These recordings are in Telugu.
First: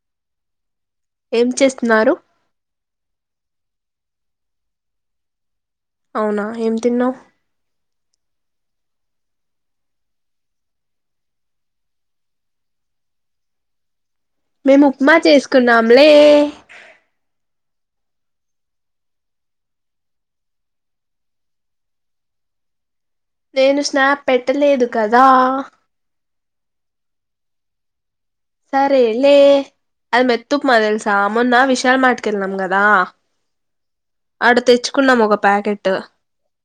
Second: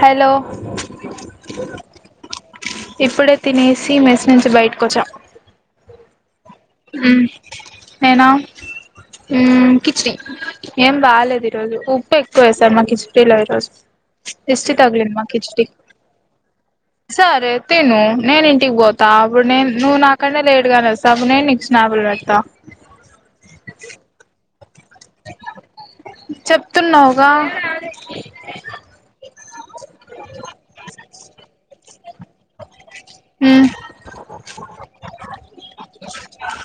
హలో ఏం చేస్తున్నారు ఇప్పుడే తినేసి మెస్ నుంచి బయటకొచ్చాం అవునా ఏం తిన్నావు నేనా కిచడి ఏం బాలేదు ఈ రోజు ఉప్పు ఎక్కువ వేస్తారు మా కిచిడీలో ఈరోజు దిష్టి మేము తగిలింది ఉప్మా మా కిచిడి చేసుకున్నాంలే నేను ఇంటికి పోతా అప్పుడు నేను నువ్వు నాకంటే లేట్ గానేస్తా అప్పుడు నేను స్నాప్లు పెడతా నేను స్నాప్ పెట్టలేదు కదా చెప్తున్నావుగా సరే లే అది మెత్తుప్మ తెలుసా మున్న విశాల్ మార్ట్కెల్నం గదా మ్మ్ ఆడ తెచ్చుకున్నాము ఒక ప్యాకెట్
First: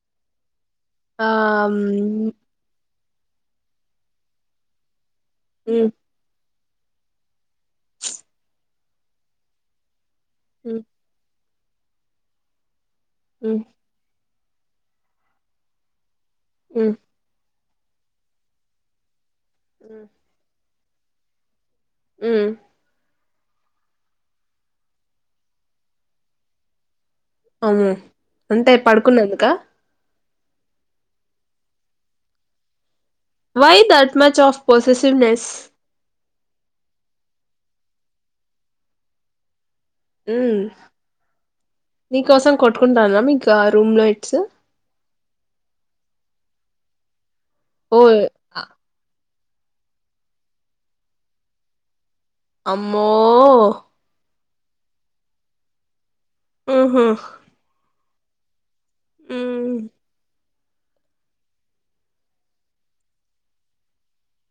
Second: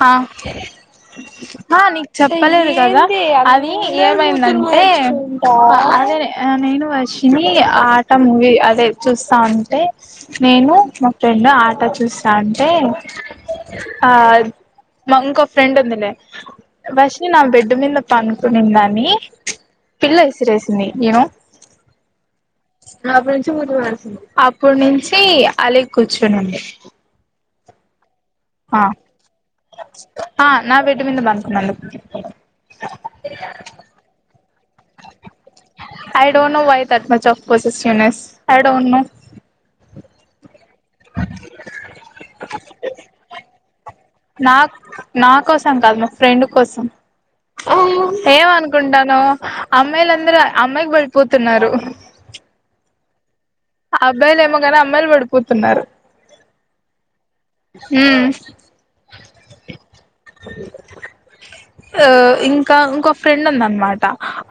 ఆ ఆ ఆ నీకు చెప్పలేదు కదా అది ఏమైందంటే మ్ అదే నేను వర్షిణి ఆట మూవీ అదే చూస్తా ఉంటే నేను మ్ మా ఫ్రెండ్ ఆగి అట్టా చూస్తా ఉంటే ఆ మా ఇంకో ఫ్రెండ్ ఉందిలే మ్ వర్షిణి నా బెడ్డు మీదన పండుకునిదని పిల్లో ఇసిరేసి సింధీ యూ నో ఉమ్ అప్పుడు నుంచి అలిగి కూర్చొనుంది ఆ అంటే పడుకునేందుక ఆ నా బెడ్ మీద పడుకున్నందుకు why that much of possessiveness I don't know why that much of possessiveness I don't know um, నీకోసం కొట్టుకుంటనా మీ నాకు నా కోసం కాదు మా ఫ్రెండ్ కోసం ఓ ఏం అనుకుంటానవు అమ్మాయిలుందరూ అమ్మాయికి పడిపోతున్నారు అమ్మో ఆ అబ్బాయిలు ఏమో కాని అమ్మాయిలు పడిపోతున్నారు ఆహా ఉమ్ ఉమ్ ఆ ఇంకా ఇంకో ఫ్రెండ్ ఉందనమాట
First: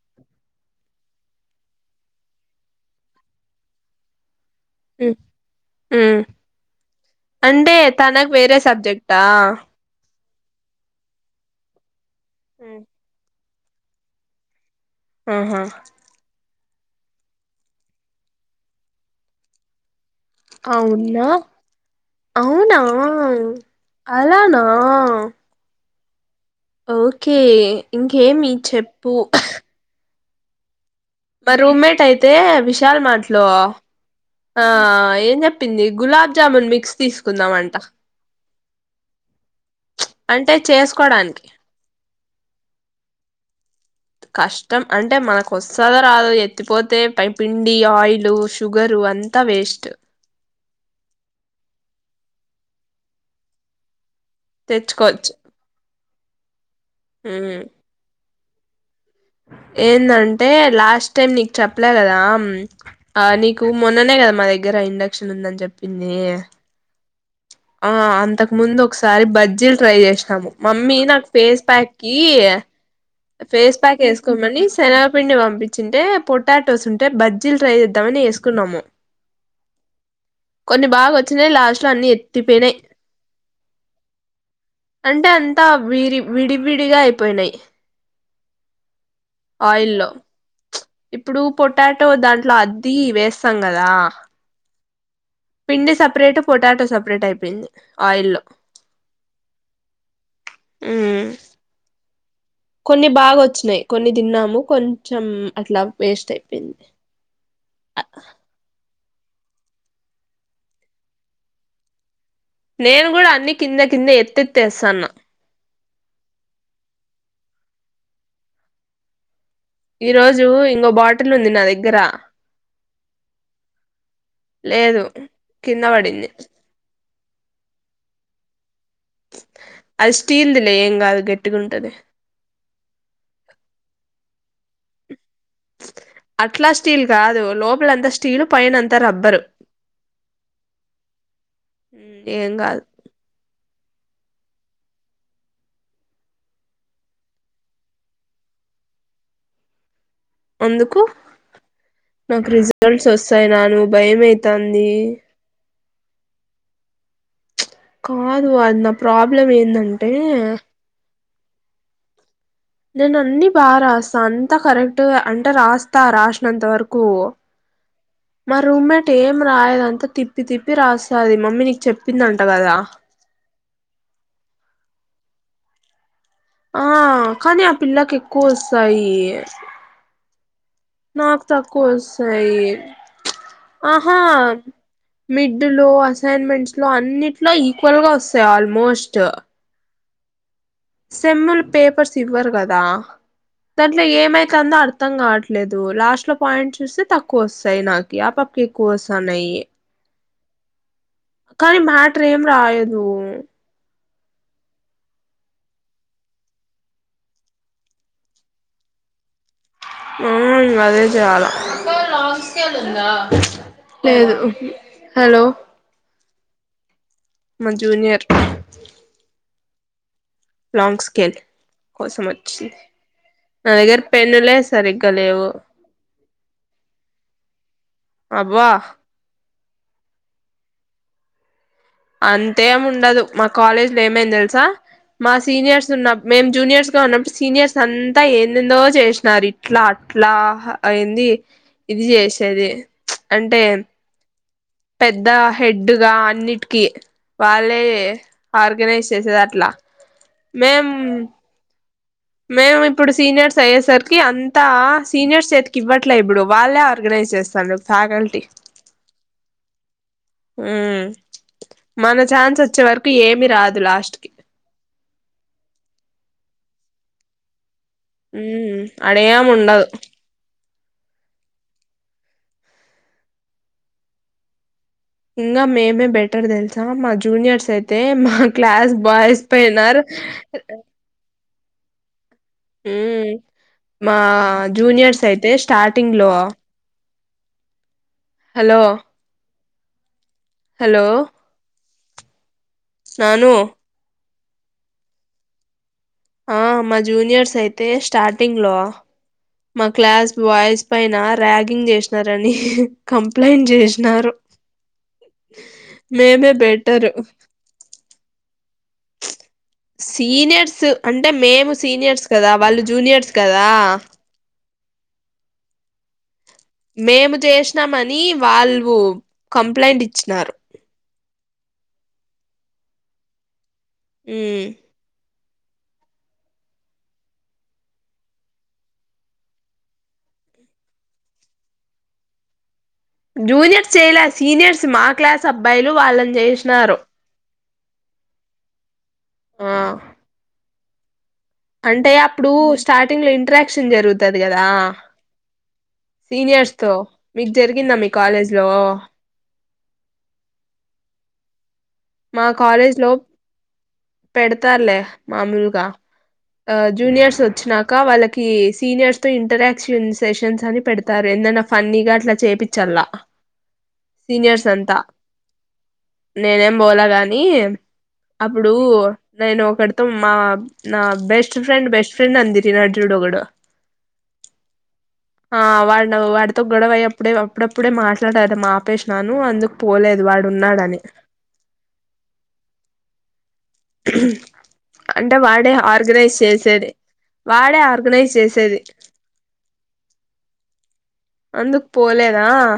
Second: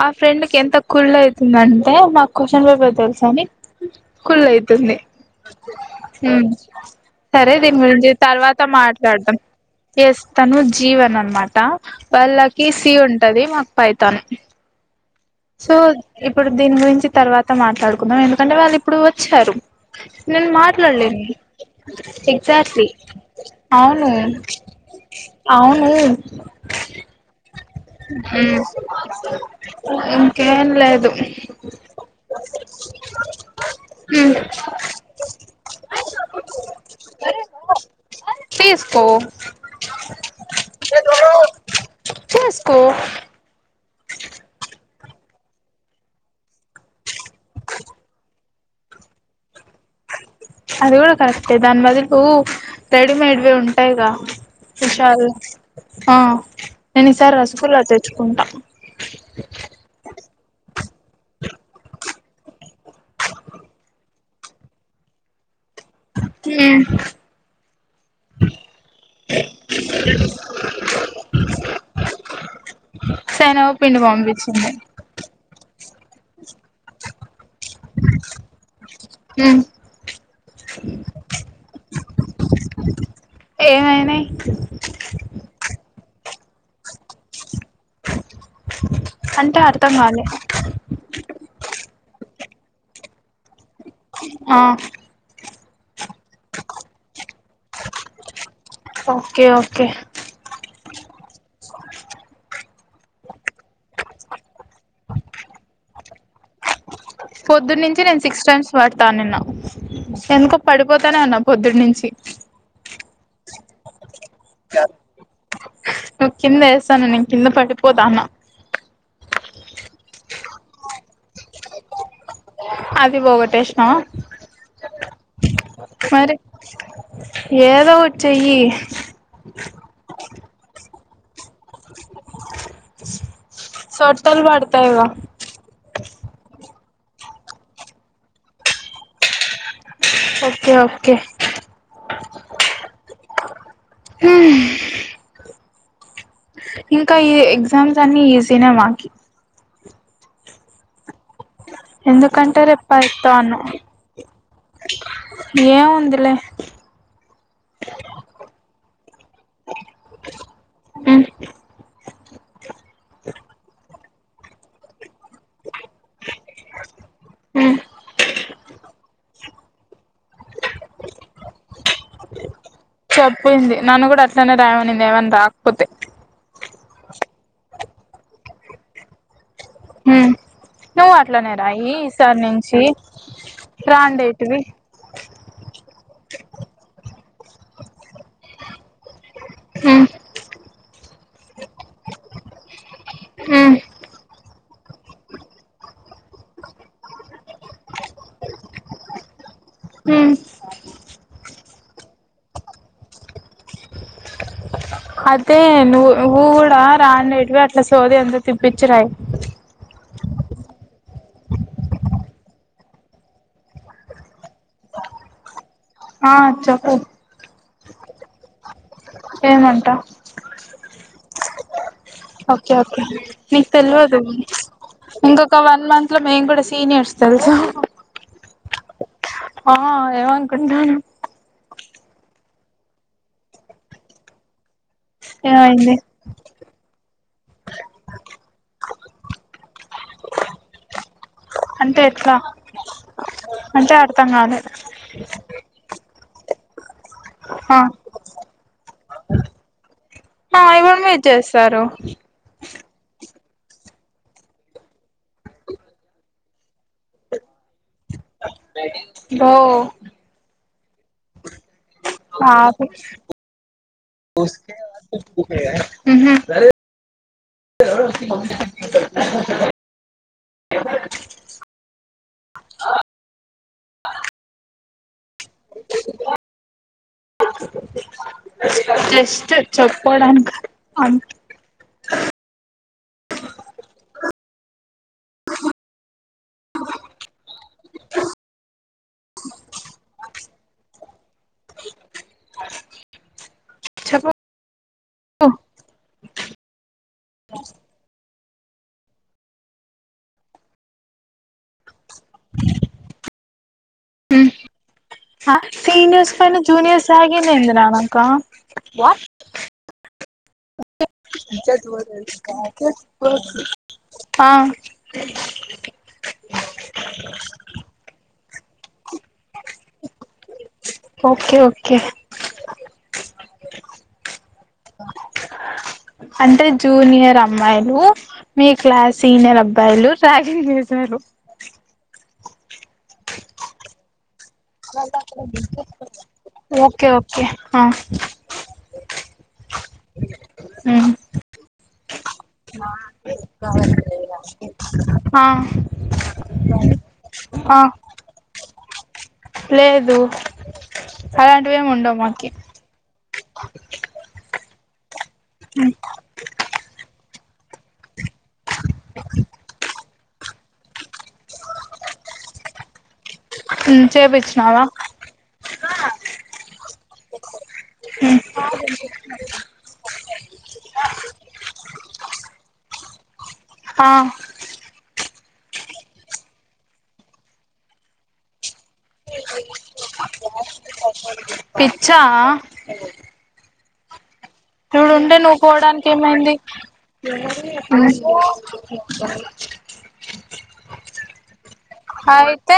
ఆ ఫ్రెండ్ ఎంత కుళ్ళయితందాంటే నాకు క్వశ్చన్ పేపర్ తెలుసని కుళ్ళయితంది మ్ మ్ సరే అంటే దీనిగురించి తనకు వేరే తర్వాత సబ్జెక్టా మాట్లాడదాం ఎస్ తను జీవన్ అనమాట వాళ్ళకి సి ఉంటది మాకు పైథాన్ ఆహా సో ఇప్పుడు దీని గురించి తర్వాత మాట్లాడుకుందాం ఎందుకంటే వాళ్ళు ఇప్పుడు వచ్చారు నేను అవునా మాట్లాడలేని అవునా ఎక్సాక్ట్లీ అవును అలానా అవును ఓకే ఇంకేమి చెప్పు ఉమ్ ఇంకేం లేదు మా రూమ్మేట్ అయితే విశాల్ మార్ట్లో ఆ ఏం చెప్పింది గులాబ్జామున్ మిక్స్ తీసుకుందామంట తీసుకో ప్చ్ అంటే చేసుకోడానికి చేసుకో కష్టం, అంటే మనకు వస్తుందా రాద ఎత్తిపోతే పై పిండి ఆయిలు షుగరు అంతా వేస్ట్ అది కూడా కరెక్టే దాని బదులు రెడిమేడ్వి ఉంటాయిగా విషల్ తెచ్చుకోవచ్చు ఆ నేను ఈసారి మ్ రసగుల్లా వి తెచ్చుకుంటా ఏందంటే లాస్ట్ టైం నీకు చెప్పలే కదా నీకు మొన్ననే కదా మా దగ్గర ఇండక్షన్ ఉందని చెప్ ఉమ్ ఆ అంతకు ముందు ఒకసారి బజ్జీలు ట్రై చేసినాము మమ్మీ నాకు ఫేస్ ప్యాక్ కీ శనగ ఫేస్ పిండి ప్యాక్ వేసుకోమని పంపించింది శనగపిండి పంపిం వచ్చింటే పొటాటోస్ ఉంటే బజ్జీలు ట్రై చేద్దామని వేసుకున్నాము ఉమ్ కొన్ని బాగా వచ్చినయి లాస్ట్లో అన్నీ ఎత్తిపోయినయ్ ఏమైనాయి అంటే అంతా విరి విడివిడిగా అయిపోయినాయి అంటే అర్థం ఆయిల్లో కాలే ఇప్పుడు పొటాటో దాంట్లో అది వేస్తాం కదా ఆ పిండి సపరేట్ పొటాటో సపరేట్ అయిపోయింది ఆయిల్లో ఓకే ఓకే ఉమ్ కొన్ని బాగా వచ్చినాయి కొన్ని తిన్నాము కొంచెం అట్లా వేస్ట్ అయిపోయింది తా నిన్న ఎందుకో పడిపోతానే అన్నా పొద్దుడి నుంచి నేను కూడా అన్ని కిందే కిందే ఎత్తేతివేసన్న నువ్ కింద వేసన్నావ్ నేను కింద పడిపోతన్నా ఈ రోజు ఇంకో బాటిల్ ఉంది నా దగ్గర అది పోగొట్టేస్నవ లేదు కింద పడింది మరి ఏదో ఒకటి చెయ్యి అది స్టీల్దిలే ఏం కాదు గట్టిగా ఉంటది సోట్టలు వాడతాయ్ గ అట్లా స్టీల్ కాదు లోపలంతా స్టీల్ పైన అంతా రబ్బరు ఓకే ఓకే ఏం కాదు ఉమ్ ఇంకా ఈ ఎగ్జామ్స్ అన్ని ఈజీనే మాకి ఎందుకు నాకు ఎందుకంటే రేపు రిజల్ట్స్ వస్తాయి పైతాను నా ను భయమయితుంది ఉందిలే కాదు అద్ నా ప్రాబ్లం ఏందంటే ఉమ్ నేను అన్ని బాగా రాస్తా అంత కరెక్ అంటే రాస్తా రాసినంత వరకు ఉమ్ మా రూమ్మేట్ ఏం రాయదంతా తిప్పి తిప్పి రాసది మమ్మీ నీకు చెప్పిందింట కదా చెప్పింది నన్ను కూడా అట్లనే రాయ మనింది ఏమన్నా రాకపోతే ఆ కానీ ఆ పిల్లకి ఎక్కువ వస్తాయి ఉమ్ నువ్వు నాకు అట్లనే తక్కువ రాయి ఈసారి వస్తాయి నుంచి ఆహా రాండేటివి మిడ్ లో అసైన్మెంట్స్ లో అన్నిట్లో ఈక్వల్ గా వస్తాయి ఆల్మోస్ట్ ఉమ్ సెమ్ములు పేపర్స్ ఇవ్వరు కదా దాంట్లో ఏమైతుందో అర్ అర్థం కావట్లేదు లాస్ట్ లో పాయింట్ చూస్తే తక్కువ వస్తాయి నాకి ఆపప్కి ఎక్కువ వస్తున్నాయి ఉమ్ కానీ మ్యాటర్ ఏం రాయదు అదే నువ్వు నువ్వు కూడా రాండేటివి అట్లా సోది అంత తిప్పించిరాయ్ ఉం అదే చేయాలా లేదు హలో ఆ చెప్పు మా జూనియర్ ఏమంటా టంగ్ స్కెల్ ఓకే ఓకే మీకు దగ్గర తెల్వదు పెన్నులే సరిగ్గా లేవు ఇంకొక వన్ మంత్ లో మేము కూడా సీన్ ట్నే ఏడుస్తదా అబ్బా ఆ ఏమనుకుంటున్నావ్ అంతేమి ఉండదు మా కాలేజీ లో ఏమైంది తెలుసా మా సీనియర్స్ ఏమైంది ఉన్న మేం జూనియర్స్ గా ఉన్నప్పుడు సీనియర్స్ అంతా ఏందోదో చేసినారు ఇట్లా అట్లా అయింది అంటే ఇది ఎట్లా చేసేది అంటే అర్థం కాలే పెద్ద హెడ్ గా అన్నిటికీ ఆ వాళ్ళే ఆర్గనైజ్ చేసేది అట్లా ఆ మేం ఇప్పుడు మీరు చేస్తారు మేము ఇప్పుడు సీనియర్స్ అయ్యేసరికి అంతా సీనియర్స్ చేతికి ఇవ్వట్లే ఇప్పుడు వాళ్ళే ఆర్గనైజ్ చేస్తాం అ తకల్టీ బో - మ్ మన ఛాన్స్ వచ్చే పాపం వరకు ఏమి రాదు లాస్ట్ కి ఉహు ఉ ఎం ఉండదు అ ఇంగా మేమే బెటర్ తెలుసా మా జూనియర్స్ అయితే మా క్లాస్ బాయ్స్ జస్ట్ పైన [unintelligible] మ్ మా జూనియర్స్ అయితే స్టార్టింగ్ లో హలో హలో ననుూ ఆ ఆ మా జూనియర్స్ అయితే స్టార్ట్ ంగ్ లో మా క్లాస్ బాయస్ పైన ర్యాగింగ్ చే రని కంప్లైంట్ చేసినారు ఆ సీనియర్స్ మేమే పైన జూనియర్స్ బెటరు ర్యాగింగ్ ఏంది రాధక్క వాట్ సీనియర్స్ అంటే మేము సీనియర్స్ కదా వాళ్ళు జూనియర్స్ కదా అ మేము చేసినామ అని వాళ్ళు కంప్లైంట్ ఇచ్చినారు ఓకే ఓకే మ్ అంటే జూనియర్ అమ్మాయిలు మీ క్లాస్ సీనియర్ అబ్బాయిలు ర్యాగింగ్ చేసారు జూనియర్స్ చేయలా సీనియర్స్ మా క్లాస్ అబ్బాయిలు వాళ్ళని చేసినారు ఓకే ఓకే ఆ ఆ మ్ అంటే అప్పుడు స్టార్టింగ్ లో ఇంట్రాక్షన్ జరుగుతది కదా ఆ సీనియర్స్ తో మీకు ఆ జరిగిందా మీ కాలేజ్ లో లేదు అలా మా కాలేజ్ లో పెడతారులే మామూలుగా ఉమ్ జూనియర్స్ వచ్చినక వాళ్ళ సీనియర్స్ తో ఇంటరాక్షన్ సెషన్స్ అని పెడతారు ఎన్ఫ్ ఫన్నీగా అట్ల చేపచ్చలా ఉమ్ సీనియర్స్ చేపిచ్చినావా అంత నేనేం బోల గాని అప్పు నేను ఒకడితో మా నా బెస్ట్ ఫ్రెండ్ బెస్ట్ ఫ్రెండ్ అనీ [unintelligible] చూడు ఓగడు ఆ ఆ వాళ వాడితో గొడవ అయ్యప్పుడే అప్పుడప్పుడే మాట్లాడారు మా ప్పేసినాను అందుకు పోలేదు వాడు ఉన్నాడని పిచ్చా ఇప్పుడు ఉంటే అంటే నువ్వు వాడే పోవడానికి ఆర్గనైజ్ ఏమైంది చేసేది వాడే ఉమ్ ఆర్గనైజ్ చేసేది అందుకు పోలేద అయితే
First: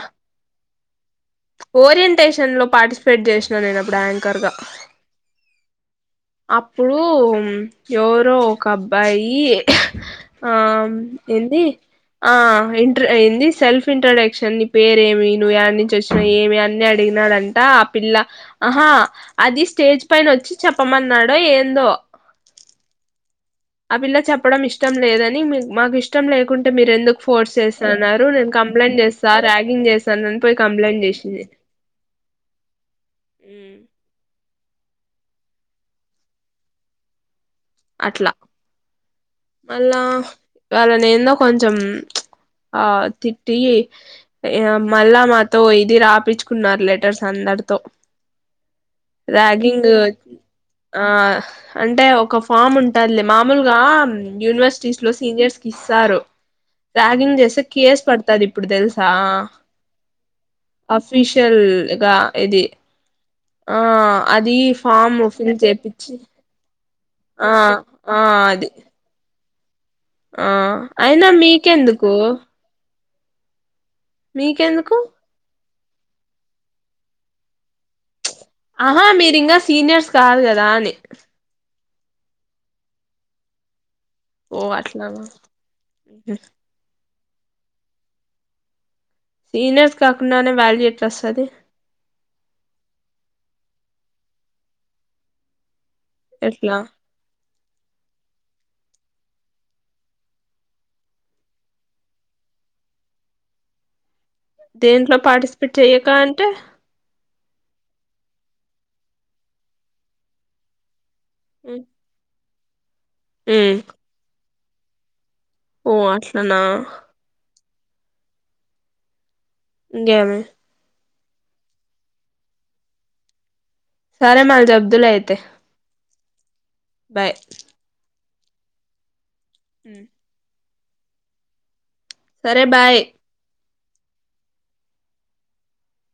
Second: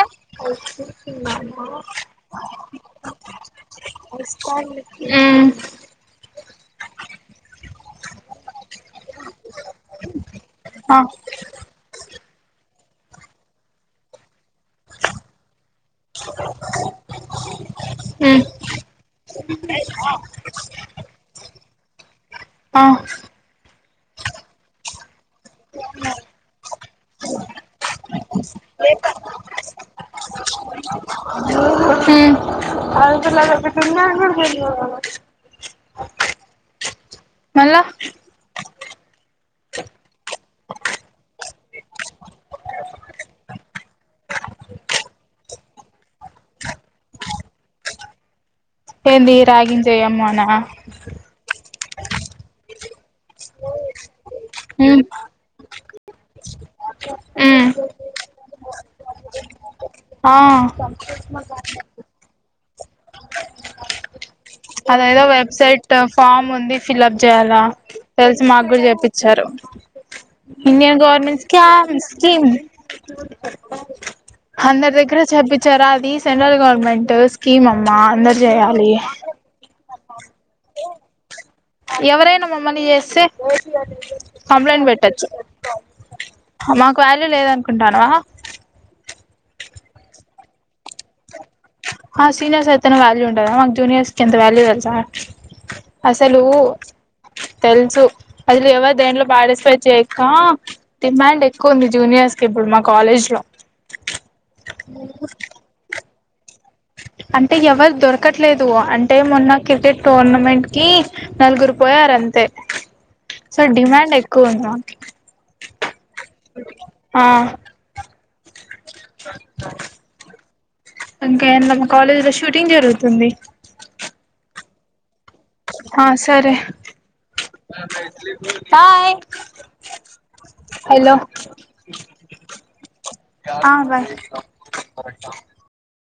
ఓరియంటేషన్ లో పార్టిసిపేట్ చేసిన నేను అప్పుడు యాంకర్ గా ఉమ్ అప్ డు ఎవరో ఒక అబ్బాయి ఆ ఏంది ఆ [unintelligible] ఏంది సెల్ఫ్ ఇంట్రొడక్షన్ నీ పేరేమి నువ్వు ఎ నుంచి వచ్ ఏమి అన్ని అడిగినడంట ఆ పిల్ల ఉమ్ ఆహా అది స్టేజ్ పైన వచ్చి చెప్పమన్నాడో ఏందో ఆ ఆ పిల్ల చెప్పడం ఇష్టం లేదని మాకు ఇష్టం లేకుంటే మీరు ఎందుకు ఫోర్స్ చేస్తున్నారు నేను క కంప్లైం చేస్తా ర్యాగింగ్ చేస్తాను అని పోయి కంప్లైంట్ చేసింది ఒకే మళ్ళా అట్లా మళ్ళా వాళ్ళ నేందో కొంచెం ఆ తిట్టి మళ్ళా మాతో ఇది రాపిచ్చుకున్నారు లెటర్స్ అ ఏంది రాగింగ్ ర్యాగింగ్ జేయమ్మనా ఆ అంటే ఒక ఫామ్ ఉంటుదిలే మామూలుగా యూనివర్సిటీస్ ఉమ్ లో సీనియర్స్ ఇస్తారు రాగింగ్ చేస్తే ఉమ్ కేసు పడతది ఇప్పుడు తెలుసా ఆ అఫీషియల్గ ఇది ఆ అది ఫామ్ అదేదో ఫిల్ వెబ్సైట్ చేపిచ్చి ఫామ్ ఉంది ఫిల్ అప్ ఆ చేయాల ఆ తెలిసి అది మాకుడ చెపిచ్చారు ఆ ఇండియన్ అయినా గవర్నమెంట్స్ స్కామ్ మీకెందుకు స్కీమ్ అందరు మీకెందుకు దగ్గర చ [unintelligible] జరాది సెంట్రల్ గవర్నమెంట్ స్కీమ్ అమ్మా [unintelligible] ఆహా మీరి ఇంగ సీనియర్స్ కాదు కదా అని ఎవరైనా మమ్మని చేస్తే ఓ కంప్లేన్ అట్లానా పెట్టచ్చు క్వాలీ లేదనుకుంటానవ సీనియర్స్ కాకుండనే వాల్యూ ఎట్ల వస్తది సీనియర్స్ అయితేనే వాల్యూ ఉంటద మాకు జూనియర్స్ కి ఎంత వాల్యూ తెలుసా అసలు ఎట్లా తెలుసు అసలు ఎవ దేంట్లో పాటిస్ఫై చేసిన డిమాండ్ ఎక్కువ ఉంది జూనియర్స్ కి ఇప్పుడు మా కాలేజ్ లో దేంట్లో పార్టిసిపేట్ చెయ్యక అంటే అంటే ఎవరు దొరకట్లేదు అంటే మొన్న క్రికెట్ టోర్నమెంట్ కి నలుగురు పోయారు అంతే సో మ్మ్ డిమాండ్ ఎక్కువ ఉంది మా ఓ అట్లనా స ఇంగేమి ఇంకా మా కాలేజీ లో షూటింగ్ జరుగుతుంది సరే మళ్ళీ చెప్డువలే అయితే ఆ సరే బాయ్ బాయ్ హలో సరే బాయ్ బై